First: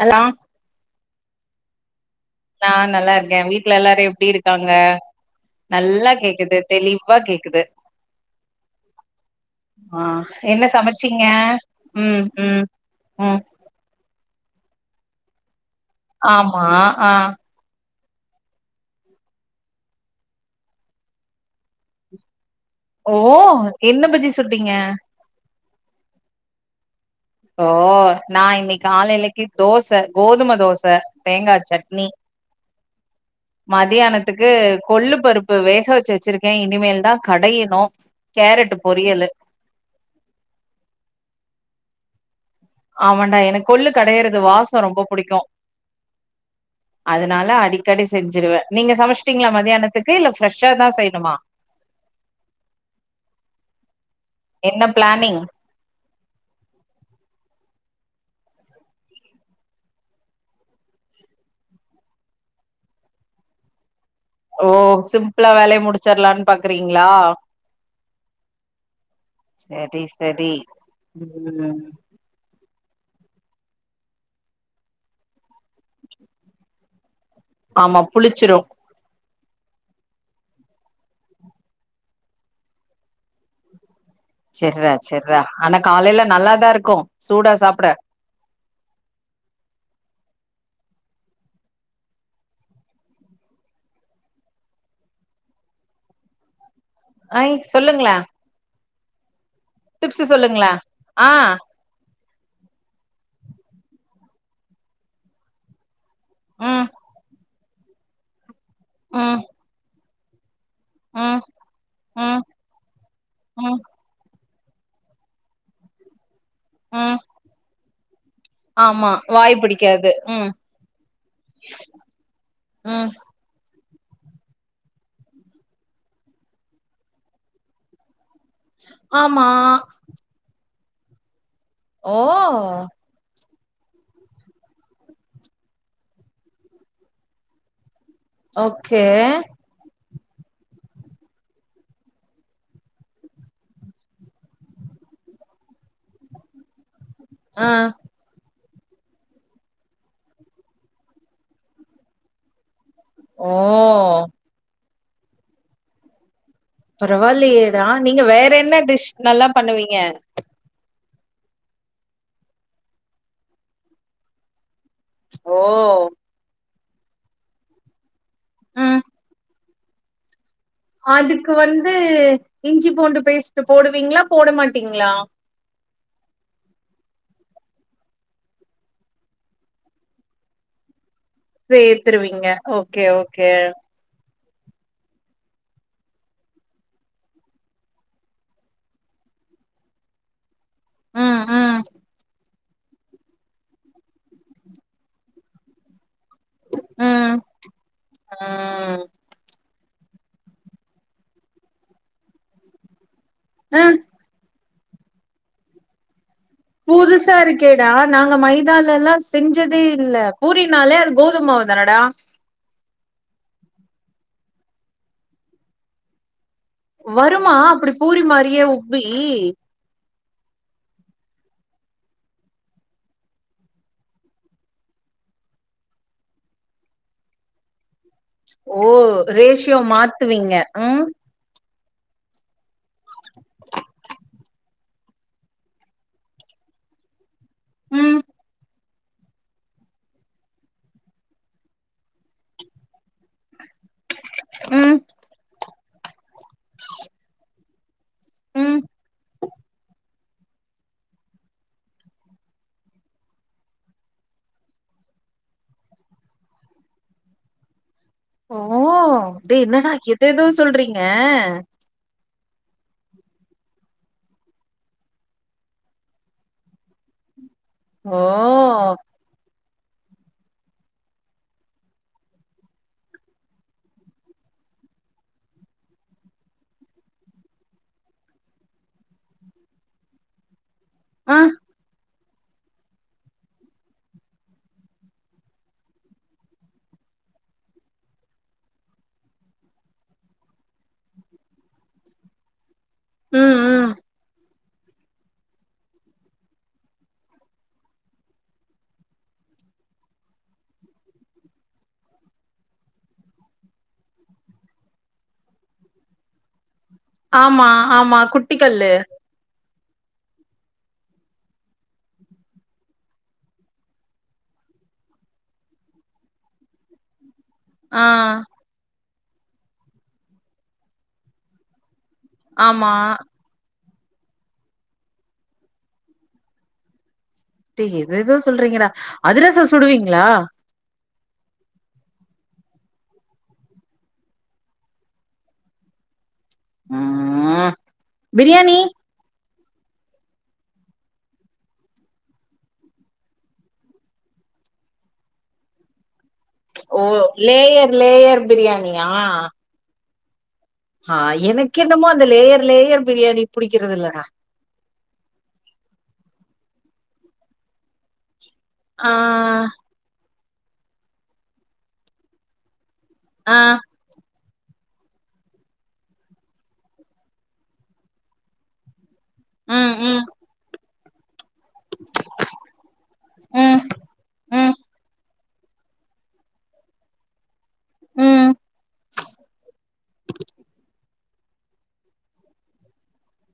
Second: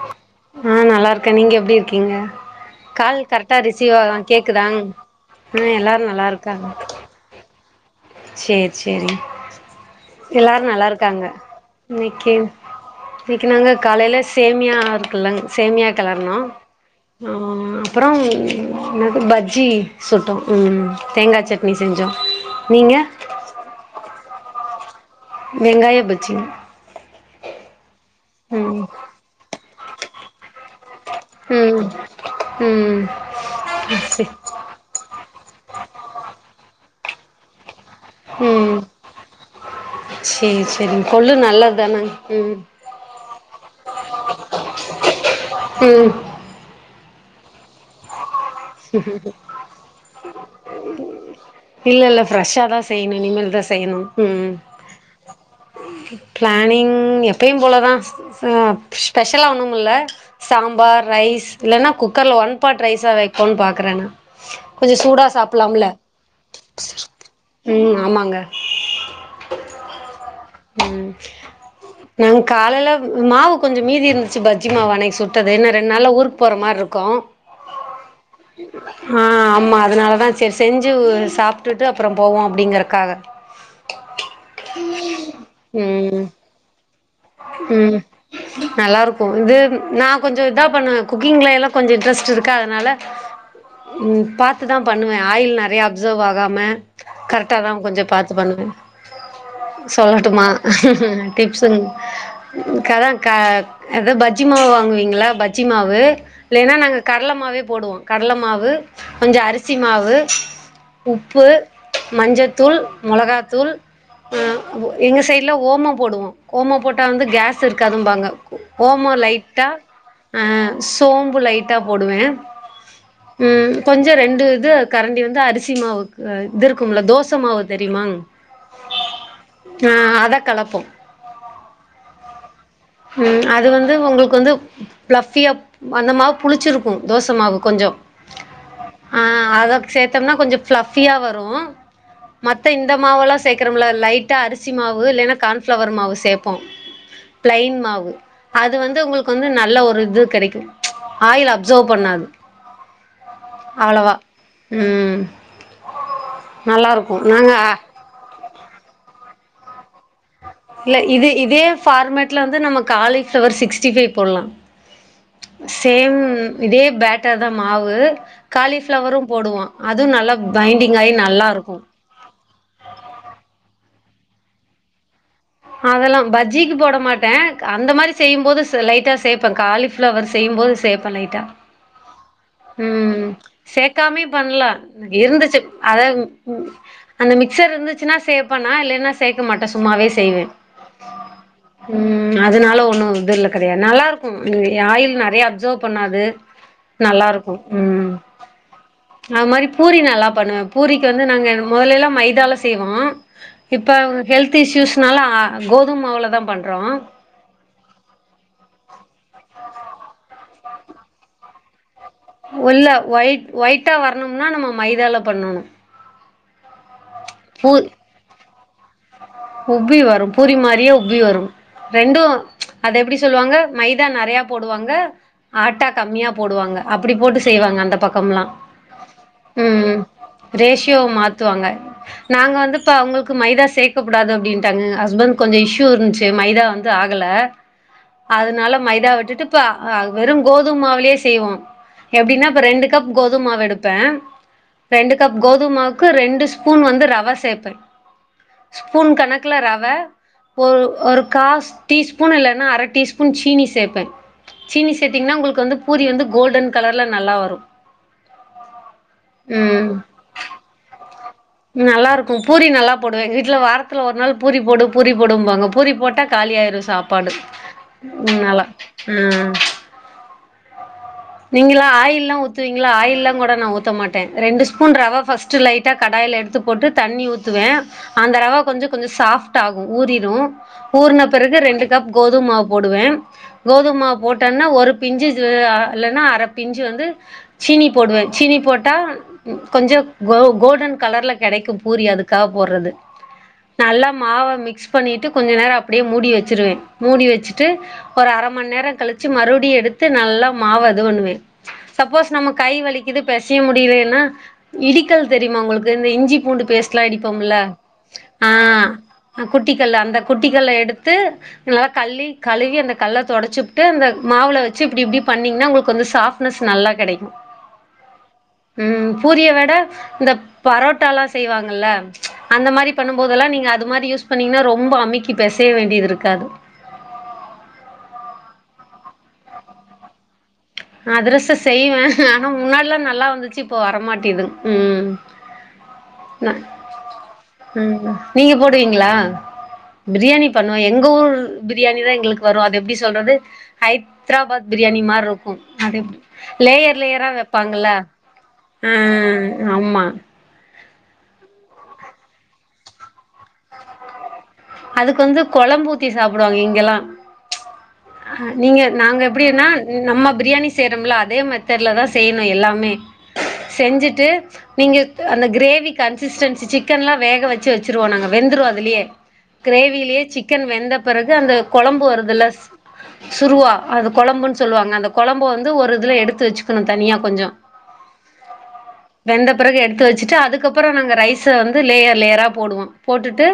hello ஆ நல்லா இருக்கே நீங்க எப்டி இருக்கீங்க நா நல்லா கால் இருக்க கரெக்டா வீட்ல ரிசீவ் ஆ எல்லாரு எப்டி இருக்காங்க கேக்குதாங் ஆ எல்லாரு நல்லா கேக்குது தெளிவா கேக்குது சேர் சேரி ஆ எல்லாரு என்ன நல்லா இருக்காங்க சமச்சீங்க ம் இன்னைக்கி ம் ம் இன்னைக்கி நாங்க காலைல சேமியா இருக்குல்லங் சேமியா கலருணோ ஆமா ஆ அப்புறோ என்னது பஜ்ஜி சுட்டோ ம் தேங்கா சட்னி செஞ்சோ நீங்க ஓ என்ன பஜ்ஜி சுட்டீங்க வெங்காய பஜ்ஜி ஓ நா இன்னைக் ம் காலைலைக்கி தோச கோதும தோச தேங்கா ம் சட்னி ம் சே மதியானத்துக்கு கொள்ளு பருப்பு வேக வச்சி வச்சிருக்கே இனிமேல் தா கடையணு ம் கேரட்டு பொரியலு சேரி சேரி கொள்ளூ நல்லது தானங் ம் ஆமான்டா எனக்கு கொள்ளு கடையறது வாசோ ரொம்பா புடிக்கு ம் அதனால அடிக் க்கடி செஞ்சிருவ நீங்க சமச்சுட்டீங்களா மதியானத்துக்கு இல்ல ஃப்ரெஷ்ஷா தா செய்ணுமா இல்ல இல்ல ஃப்ரெஷ்ஷா தா செய்யணு இனிமேல் தா செய்யணு ம் பிளானிங் ப்ளனிங் எப்பயு போல தா ஆ ஸ்பெஷலா ஒண்ணுமில்ல சாம்பார் ரைஸ் இல்லன்னா குக்கர்ல ஒன் பாட் ரைஸா வைப்போன் பாக்குற நா ஓ கொஞ்சோ சூடா சிம்ப்ளா வேலைய சாப்லாம்ல முடிச்சிர்லான் பாக்குறீங்ளா ம் ஆமாங்க சரி சரி ம் ம் நாங்க காலைல மாவு கொஞ்சோ மீதி இருந்துச்சு பஜ்ஜி மாவு அன்னைக்கி சுட்டது இன்னு ரெண்டு நாள்ல ஊருக்கு போற மாரி இருக்கு ஆமா புளிச்சு ஆ ஆமா அதனாலதா செரி செஞ்சு சாப்ட்டுட்டு அப்றோ போவோ அப்டிங்கறகாக செர்ரா செர்ரா ஆனா காலைல ம் நல்லாதாருக்கும் ம் நல்லாருக்கு இது நா கொஞ்சோ இதா பண்ணுவே குக்கிங்ல எல்லா கொஞ்சோ இன்ட்ரெஸ்ட் இருக்கா அதனால ம் பாத்துதா பண்ணுவே ஆயில் நெறைய அப்சர்வ் ஆகாம ஐ கரெட்டா தா கொஞ்சோ சொல்லுங்களே பாத்து பண்ணுவே டிப்ஸ் சொல்லட்டுமா சொல்லுங்களே ஆ டிப்ஸு கதா கா ஏதா பஜ்ஜி மாவு வாங்குவீங்கள்ல பஜ்ஜி மாவு இல்லேன்னா ம் நாங்க கடல மாவே போடுவோ கடல மாவு ம் கொஞ்சோ அரிசி மாவு ம் உப்பு ம் மஞ்சத்தூள் மொளகா தூள் ம் ஆ ஒ எங்க சைடுல ஓமம் போடுவோ ஓமம் போட்டா ம் வந்து கேஸ் இருக்காதுபாங்க ஆமா ஒமோ வாய் லைட்டா பிடிக்காது ஆ ம் சோம்பு லைட்டா போடுவே ம் ம் கொஞ்சோ ரெண்டு இது கரண்டி வந்து அரிசி மாவுக் அ இது இருக்கும்ல தோச மாவு தெரியுமா ஆமா ஆ அத கலப்போ ஓ ம் அது வந்து ஒங்களுக்கு வந்து ஃப்ளஃபியா அந்த மாவு புளிச்சிருக்கு தோச மாவு கொஞ்சோ ஓகே சேத்தோனா கொஞ்சோ ஃப்ளஃபியா வரு மத்த இந்த மாவு எல்லா சேக்றோம்ல லைட்டா அரிசி மாவு இல்லைன்னா கான்ஃப்ளவர் மாவு சேப்போ ஆ பிளைன் மாவு அது வந்து உங்களுக்கு வந்து நல்ல ஒரு இது கெடக்கு ஆயில் அப்சர்வ் பண்ணாது ஓ அளவா ம் நல்லாருக்கு நாங்க பரவாயில்லையேடா நீங்க வேறேன்ன டிஷ் நல்லா பண்ணுவீங்க இல்ல இது இதே ஃபார்மேட்ல வந்து நம்ம காலிஃபிளவர் சிக்ஸ்டி ஃபைவ் போடலா ஓ சேம் இதே பேட்டர் தா மாவு ம் காலிஃபிளவரும் போடுவோ அதும் நல்லா பைண்டிங்கா அதுக்கு வந்து இஞ்சி பூண்டு பேஸ்ட் போடுவீங்களா போட மாட்டீங்களா அதெல்லா பஜ்ஜிக்கு போட மாட்டே அந்த மாரி செய்யும்போது லைட்டா சேப்பே காலி ஃப்ளவர் செய்யும்போது சேப்பே லைட்டா சேத்திருவீங்க ஓகே ஓகே கம்மி பண்ல இருந்துச்சு அத ம் ம் அந்த மிக்சர் இருந்துச்சுன்னா சேப்பே நா இல்லைன்னா சேக்க மாட்டே சும்மாவே செய்வே ம் ம் ம் அதனால ஒண்ணு இதுல கெடையாது நல்லாருக்கு ஏ ஆயில் நெறைய அப்சர்வ் பண்ணாது ம் ம் நல்லாருக்கு ம் அது மாரி பூரி நல்லா பண்ணுவே பூரிக்கு வந்து நாங்க முதலெல்லா மைதால செய்வோ அ இப்போ வ ஹெல்த் இஷ்யூஸ்னால அ கோதும மாவ்ல தா பண்றோ புதுசாருக் கேடா நாங்க மைதால எல்லா செஞ்சதேல்ல பூரினாலே அது கோதும மாவு தானடா உள்ள ஒயிட் ஒயிட்டா வரணும்னா நம்ம மைதால பண்ணணு வருமா அப்டி பூரி மாரியே உப்பி உஃப்பி வரும் பூரி மாரியே உஃப்பி வரும் ரெண்டு அது எப்டி சொல்லுவாங்க மைதா நெறைய போடுவாங்க ஆட்டா கம்மியா போடுவாங்க அப்பிடி போட்டு செய்வாங்க அந்த பக் கம்லா ஓ ம் ரேஷியோ ம் மாத்துவீங்க ரேஷியோ ம் மாத் துவாங்க நாங்க வந்து பா உங்ளுக்கு மைதா சேக் கக்கூடாது அப்டின்டாங்க ஹஸ்பண்ட்க்கு கொஞ்சோ இஷ்யூ இருந்துச்சி மைதா வந்து ஆகல ம் அதனால மைதா விட்டுட்டு இப்ப அ வெறு கோதும்மாவுலே செய்வோ எப்டின்னா இப்ப ரெண்டு கப் கோதும் மாவு எடுப்பே ம் ரெண்டு கப் கோதுமாவுக்கு ரெண்டு ஸ்பூன் வந்து ரவ சேப்பே ம் ஸ்பூன் கணக்குல ரவ ஒரு ஒரு காஃப் டீ ஸ்பூன் இல்லன்னா அர டீஸ்பூன் சீனி சேப்பே சீனி சேத்தீங்ன்னா உங்களுக்கு வந்து பூரி வந்து கோல்டன் கலர்ல நல்லா வரு ஓ டே என்னடா எதேதோ சொல்றீங்க நல்லாருக்கு பூரி நல்லா போடுவே எங் வீட்ல வாரத்தில ஒரு நாள் பூரி போடு பூரி போடும்பாங்க பூரி போட்டா காலியாயிரு சாப்பாடு ஓ மூன் நாளா உம் நீங்களா ஆயில் லா ஊத்துவீங்களா ஆயில் லா கூட நா ஊத்த மாட்டே ரெண்டு ஸ்பூன் ரவ ஃபஸ் ட்டு லைட்டா கடாய்ல எடுத்து போட்டு தண்ணி ஊத்துவே அந்த ரவ கொஞ்ச கொஞ்ச சாஃப்ட் ஆகு ஊறிரு ஊறுன அ பெறகு ரெண்டு கப் கோதும் மாவு போடுவே கோதும் மாவு போட்டோன்ன ஒரு பிஞ்சு அ இல்லனா அரப்பிஞ்சு வந்து சீனி போடுவே சீனிப் போட்டா கொஞ்ச கோ கோல்டன் கலர்ல கெடைக்கு பூரி அதுக்காக போறது ம் ம் நல்லா மாவ மிக்ஸ் பண்ணிட்டு கொஞ்ச நேரோ அப்டியே மூடி வச்சிருவே மூடி வெச்சுட்டு ஒரு அரமண் நேரோ கழுச்சு மறுபடியு எடுத்து நல்லா மாவ இது பண்ணுவே சப்போஸ் நம்ம கை வலிக்குது பெசிய முடிலேன்னா இடிக்கல் தெரிமா உங்களுக்கு இந்த இஞ்சி பூண்டு பேஸ்ட்லா இடிப்போம்ல ஆமா ஆமா குட்டிக்கல் ஆஹ் குட்டிக்கல்ல அந்த குட்டிக்கல்ல எடுத்து நல்லா கள்ளி கழுவி அந்த கல்ல தொடச்சுப்ட்டு அந்த மாவுல வச்சு இப்டி இப்டி பண்ணீங்ன்னா உங்களுக்கு வந்து சாஃப்ட்னஸ் நல்லா கெடைக்கு ஆஹ் பூரிய வெட இந்த பரோட்டா லா செய்வாங்கல்ல அந்த ஆமா மாரி பண்ணுபோதெல்லா நீங்க அது மாரி யூஸ் பண்ணீங்னா ரொம்ப அமுக்கி பெசைய வேண்டியது இருக்காது டே எதேதோ சொல்றீங்கடா அதிரசோ சுடுவீங்ளா அதிரசோ செய்வே ஆனா முன்னாடி லா நல்லா வந்துச்சு இப்போ வரமாட்டேது உம் நா ம் ம்ம் நீங்க பிரியாணி போடுவீங்ளா பிரியாணி பண்ணுவே எங்க ஊர் பிரியாணிதா எங்களுக்கு வரு அது எப்டி சொல்றது ஹைத்ராபாத் பிரியாணி மார்ருக்கு அது எப் லேயர் ஓ லேயரா வப்பாங்கல லேயர் லேயர் பிரியாணியா ம் ஆமா ஆஹ் எனக் கென்னமோ அந்த லேயர் லேயர் பிரியாணி புடிக்கிறது இல்லடா அதுக்கு வந்து கொழம்பூத்தி சாப்டுவாங்க இங்கெல்லா அஹ் நீங்க ஆ நாங்க எப்டினா நம்ம பிரியாணி செயறம்ல அதே மெத்தடுல தா செய்யணு எல்லாமே ஆ செஞ்சிட்டு நீங்க அந்த கிரேவி கன்சிஸ்டன்சி சிக்கன் லா வேக வெச்சு வெச்சுருவோ நாங்க வெந்துரு அதுலயே ம் கிரேவிலயே ம் சிக்கன் வெந்த பெறகு அந்த கொழம்பு வருது ஸ் சுருவா ம் அது கொழம்புன் ம் சொல்வாங்க அந்த கொழம்பு வந்து ஒரு இதுல எடுத்து வச்சுக்ணு தனியா கொஞ்சோ ம் வெந்த பெறகு எடுத்து வெச்சிட்டு அதுக்கப்புறோ நாங்க ரைஸ் ஸ வந்து லேயர் லேயரா போடுவோ போட்டுட்டு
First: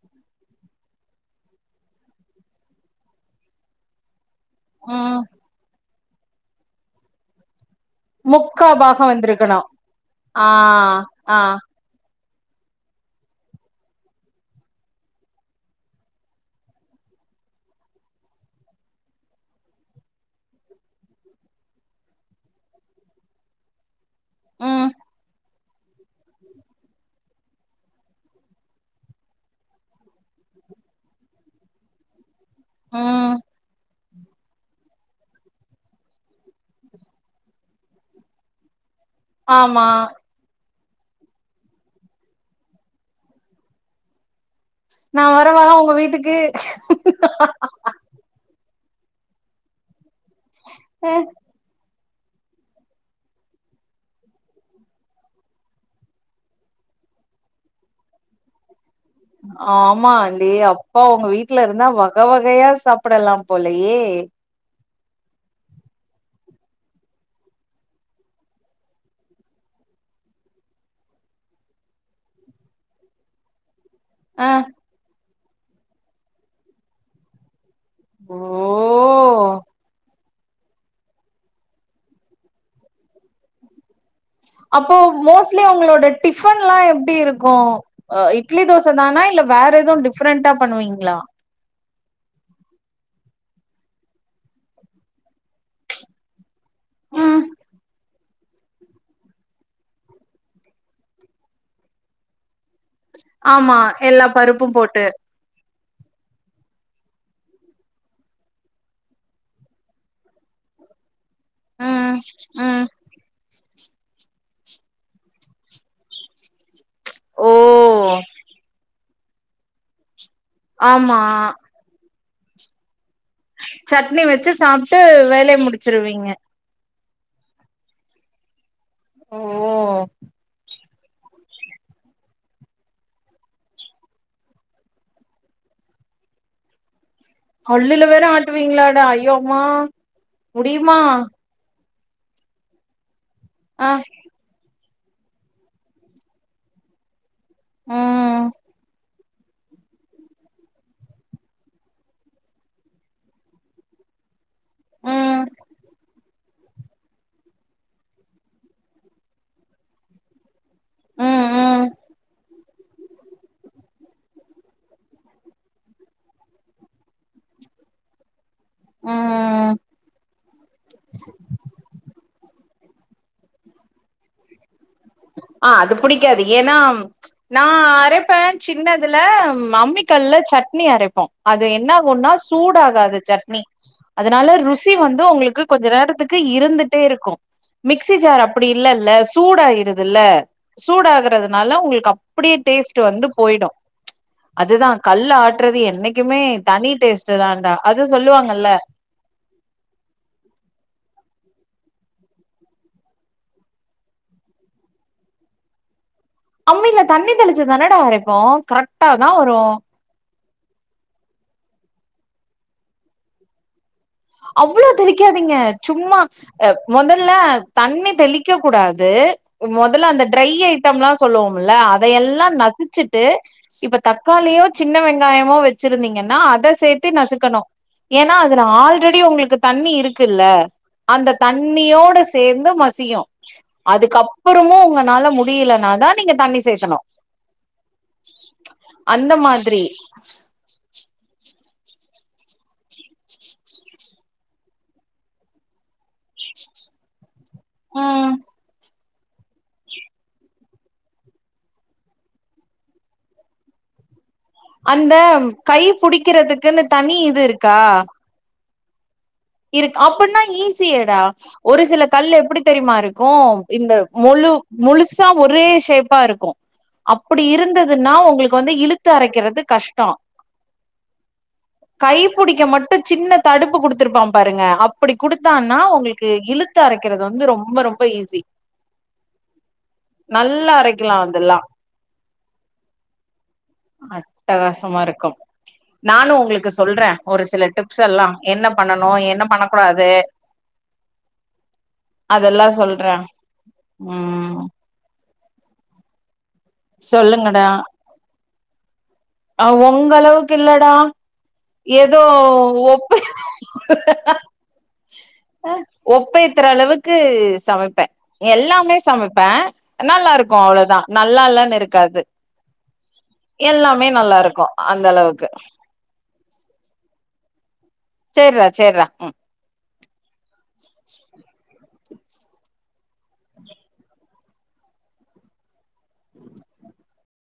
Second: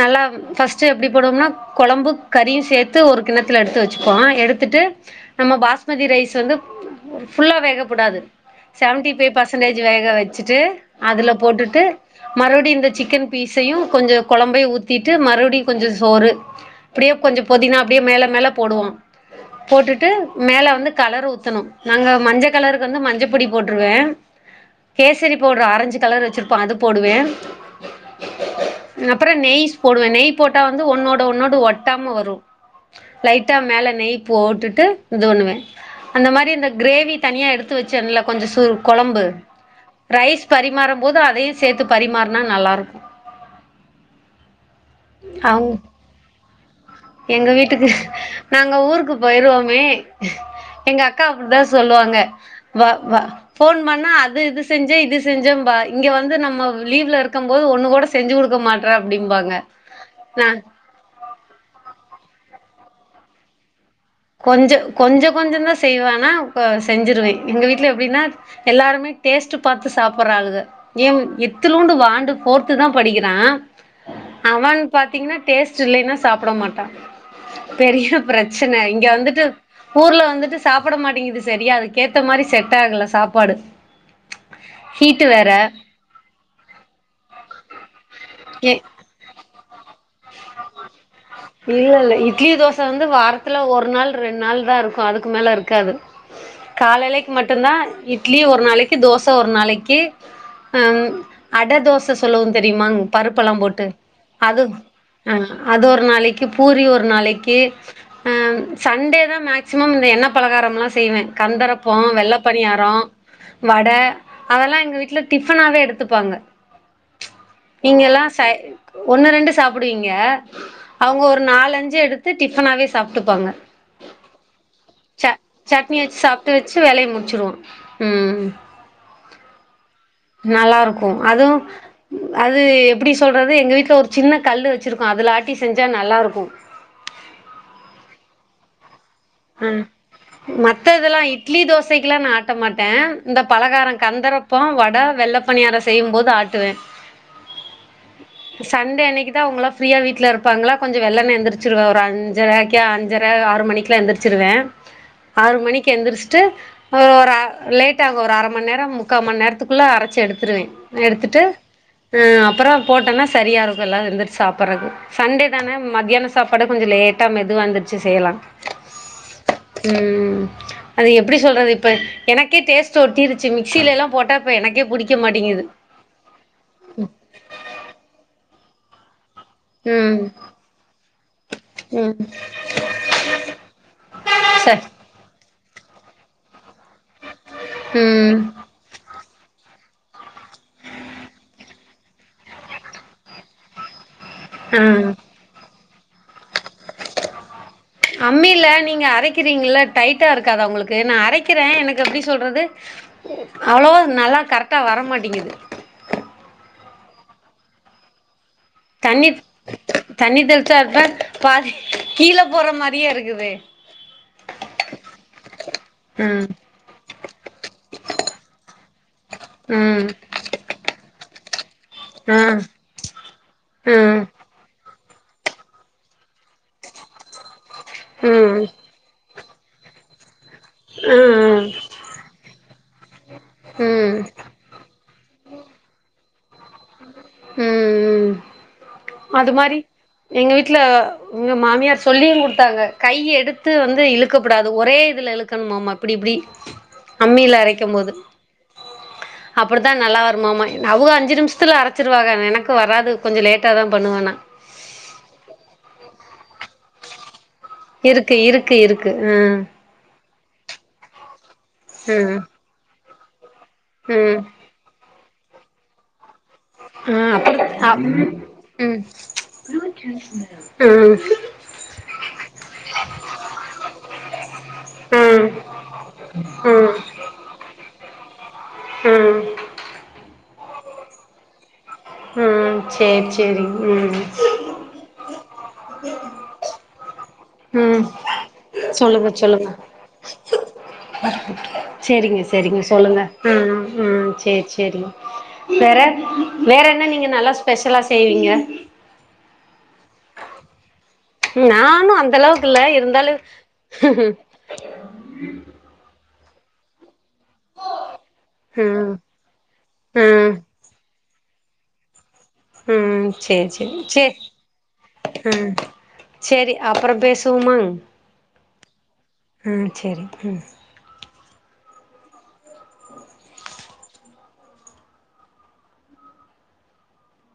நல்லா ஃபர்ஸ்ட் எப்டி போடுவோம்னா கொழம்பு கறியு சேத்து ஒரு கிண்ணத்துல எடுத்து வச்சுப்போ எடுத் துட்டு ம் நம்ம பாஸ்மதி ரைஸ் வந்து ஃபுல்லா வேகப்புடாது முக்கா பாகோ செவன்டி ஃபை வந்திருக்கணு பர்சன்டேஜ் வேக ஆ வச்சிட்டு அதுல ஆ போட்டுட்டு மறுபடியு இந்த சிக்கன் பீஸையு கொஞ்சோ கொழம் பையு ஊத்திட்டு மறுபடியு கொஞ்சோ சோறு அப்டியே கொஞ்சோ பொதினா அப்டியே மேல மேல போடுவோ போட்டுட்டு மேல வந்து கலர் ஊத்தணு நாங்க மஞ்ச கலருக்கு வந்து மஞ்சப்பொடி போட்டுருவே ம் கேசரி பவ்டுரு ஆரஞ்சு கலர் வச்சிருப்போ அது போடுவே அப்பற நெய்ஸ் போடுவே நெய் போட்டா வந்து ஒன்னோட ஒன்னோடு ஒட்டாம வரு ம் லைட்டா மேல நெய் போட்டுட்டு இது வண்ணுவே அந்த மாரி இந்த கிரேவி தனியா எடுத்து வச்சேன்ல கொஞ்ச சுர் கொழம்பு ஆமா ரைஸ் பரிமாறம் போது அதையு சேத்து பரிமாற்னா நல்லா இருக்கு நா வர வா அவுங் உங்க வீட்டுக்கு எங்க வீட்டுக்கு நாங்க ஊருக்கு போயிருவோமே எங்க அக்கா அப்டிதா சொல்லுவாங்க வ வ ஃபோன் பண்ணா அது இது செஞ்சே இது செஞ்சேம்பா இங்க வந்து நம்மவ் லீவ்ல இறக்கம் போது ஒண்ணு கூட செஞ்சு குடுக்க மாட் ட்ர அப்டிம்பா ஆமாண் டே அப்பா உங்க வீட்ல இருந்தா வக வகையா சாப்படலாம் போலயே கொஞ்ச கொஞ்ச கொஞ்சந்தா செய்வே ஆனா கொ செஞ்சிருவே எங்க வீட்ல எப்டினா எல்லாருமே டேஸ்ட்டு பாத்து சாப்பற ஆலுக இம் இத்துலூண்டு வாண்டு ஃபோர்த்து தா படிக்கிறா ஆ அவன் பாத்தீங்னா டேஸ்ட் இல்லைன்னா சாப்பட மாட்டா பெரிய ஓ பிரச்சன இங்க வந்துட்டு ஊர்ல வந்துட்டு சாப்பட மாட்டேங்கிது சரியா அதுக்கேத்த மாரி செட் ஆகல சாப்பாடு அப்போ ஹீட்டு வேற மோஸ்ட்லி உங்களோட டிஃபன்ல்லா எப்டி இருக்கு அ இட்லி எ தோச தானா இல்ல வேற எது டிஃப்ரெண்டா பண்ணுவீங்ளா இல்ல இல்ல இட்லி தோச வந்து வாரத்துல ஒரு நாள் ரெண் நாள்தா இருக்கு அதுக்கு மேல இருக்காது காலலைக் ம் மட்டுந்தா இட் லி ஒரு நாளைக்கி தோச ஒரு நாளைக்கி அ அட தோச சொல்லுவோந் தெரியுமாங் பருப்பெல்லா ஆமா போட்டு எல்லா அது பருப்பு போட்டு ஆ அது ஒரு நாளைக்கு பூரி ஒரு நாளைக்கி ஆ சண்டே தா மேக்சிமம் இந்த எண்ணெப் பலகாரமெல்லா செய்வே கந்தரப்போ ம் வெள்ள ம் பணியாரோ வட அதல்லா எங்க வீட்ல டிஃபனாவே எடுத்துப்பாங்க ச் ஓ நீங்க எல்லா சை கு ஒன்னு ரெண்டு சாப்டுவீங்க ஆமா அவுங்க ஒரு நாலஞ்சு எடுத்து டிஃபனாவே சாப்ட்டுப்பாங்க சட்னி வச்சு சாப்ட்டு ச வேலைய சட்னி வெச்சு முடிச்சிருவீங்க சாப் டு வெச்சு வேலைய முடிச்சுடுவோ ம் ஓ நல்லாருக்கு அது அது எப்டி சொல்றது எங்க வீட்ல ஒரு சின்ன கல்லு வச்சிருக்கோ அதுல ஆட்டி செஞ்சா நல்லாருக்கு கல்லுல வேற ஆட்டுவீங்களாட ஐயோ அம்மா ம் மத்த முடிமா இதெல்லா இட்லி தோசைக்கெல்லா நா ஆட்ட மாட்டே இந்த பலகார ஆ கந்தர ப்பம் வட வெள்ளப் பனியாரோ செய்யும்போது ஆட்டுவே ம் சண்டே அன்னக்கி தா அவுங்கல்லா ஃப்ரீயா வீட்ல இருப்பாங்களா கொஞ்ச வெள்ளென்ன எந்திரிச்சிருவ ஒரு அஞ்சறைக்கி அஞ்சற ஆறு மணிக் கிலா எந்திரிச்சிருவே ம் ஆறு மணிக்கு எந்திரிச்சிட்டு ஓ ரா லேட்டாகு ஒரு அர மண் நேர முக்கா மண் நேரத்துக்குள்ள அரச்சி எடுத்துருவே அ எடுத்துட்டு ம் ம் ஆ அப்பறோ போட்டேன்னா சரியாருக்கு எல்லாரு எந்திரிச்சு சாப்பற்ருக்கு சண்டே தானே மத்யான சாப்பாட கொஞ்ச லேட்டா மெதுவா எந்திரிச்சி செய்யலா ம் ம் அது எப்டி சொல்றது இப்ப எனக்கே டேஸ்ட் டு ஒட்டிரிச்சி மிக்ஸிலல்லா போட்டா இப்ப எனக்கே புடிக்க மாட்டிங்கிது ஆ அது புடிக்காது ஏனா நா அரைப்பே சின்னதுல நா அம்மி ம் கல்ல சட்னி அரைப்போ அது என்ன ம் ஆகுன்னா சூடாகாது சட்னி அதனால ச ருசி வந்து ஒங்களுக்கு கொஞ்ச நேரத்துக்கு இருந்துட்டே இருக்கு மிக்ஸி ஜார் ம் அப்டி இல்லெல்ல சூடாயிரு தில்ல சூடாகறதுனால உங்ளுக்கு அப்டியே டேஸ்ட்டு வந்து போய்டு ஆ அதுதா கல்ல ஆட்றது என்னக்கிமே தனி டேஸ்ட்டு தான்டா அது சொல்லுவாங்கல்ல க்கிறீங்கள டைட்டா இருக்காதா உங்ளுக்கு நா அரைக்கிறே எனக்கு எப்டி சொல்றது அவ்ளோவ நல்லா கரெக்டா வரமாட்டிங்கிது அம்மில்ல தண்ணி தெளிச்சு தானேடா அரைப்போ கரெட் தண்ணி தண்ணி தெளிச்சா தா பாதி கீழ போற மாரியே இருக்குதே அவ்ளோ தெளிக்காதீங்க சும்மா ம் அ மொதல்ல தண்ணி தெளிக்க கூடாது ம் மொதல்ல அந்த ட்ரை ஐட்டம்ல சொல்லுவோம்ல ஆ அதயெல்லா நசிச்சுட்டு இப்ப ம் தக்காளியோ சின்ன வெங்காயமோ வெச்சிருதீங்கன்னா அத சேத்து நசுக்கணு ஏனா அதுல ம் ஆல் ரெடி உங்ளுக்கு தண்ணி இருக்குல்ல அந்த ம் தண்ணியோட சேந்து மசியு ம் ம் அதுக்கப் ப்றமு ஒங்கனால முடியலனாதா நீங்க தண்ணி சேத்தணு ம் ம் அது மாரி மாதிரி எங்க வீட்ல எங்க மாமியார் சொல்லியு குடுத்தாங்க கைய எடுத்து வந்து இழுக்கபுடாது ஒரே இதுல இழுக்கணுமாமா இப்டி இப்டி அம்மில அரைக்கம்போது ம் அப்படிதா நல்லா வருமாமா அவுக அஞ்சு நிம்ஷத்துல அர ச்சிருவாக எனக்கு வராது கொஞ்சோ லேட்டா தா பண்ணுவே நா அந்த கை புடிக்கிறதுக்குன்னு தனி இது இருக்கா இருக்கு இருக்கு இருக்கு ஆ இருக்கு அப்பன்னா ஈஸியேடா ஒரு சில ஆ கல்லு எப்டி ம் தெரிமாருக்கு இந்த ம் மொழு முழுசா ஒரே ஷேப்பாருக்கு ஆ அப்டி அ இருந்ததுன்னா ம் ஒங்களுக்கு வந்து ம் இழுத்து அரைக்கிறது கஷ்டோ கை புடிக்க மட்டு சின்ன தடுப்பு குடுத்துருப்பா பாருங்க அப்டி ம் குடுத்தான்னா ஒங்களுக்கு இழுத்து ம் அரைக்கிறது வந்து ரொம்ப ரொம்ப ஈஸி ம் நல்லா அரைக்லா அதெல்லா ம் சேரி சேரி ம் அட்டகாசமாருக்கும் நானு உங்களுக்கு சொல்ற ஒரு சில டிப்ஸ் ம் எல்லா என்ன பண்ணனு என்ன பண்ண குடாது தே செரிங்க செரிங்க சொல்றே சொல்லுங்க ம் ம் சேர் செரிங்க வேற வேற என்ன நீங்க நல்லா சொல்லுங்கடா ஸ்பெஷலா செய்வீங்க வொங்க அளவுக்கு இல்லடா நானு ஏதோ அந்த அளவுக்கு இல்ல ஒப் இருந்தாலு ஒப்பேத்துற அளவுக்கு சமைப்பே எல்லாமே ம் சமைப்பே நல்லா ம் இருக்கு அவ்ளோதா நல்லால்லன்னு இருக்காது ம்ம் சேரி சேரி மே நல்லா இருக்கு அந்த அளவுக்கு செரி அப்பறம் பேசுவோமாங் சேர்ரா சேர்ரா ம் ம் சரி ம்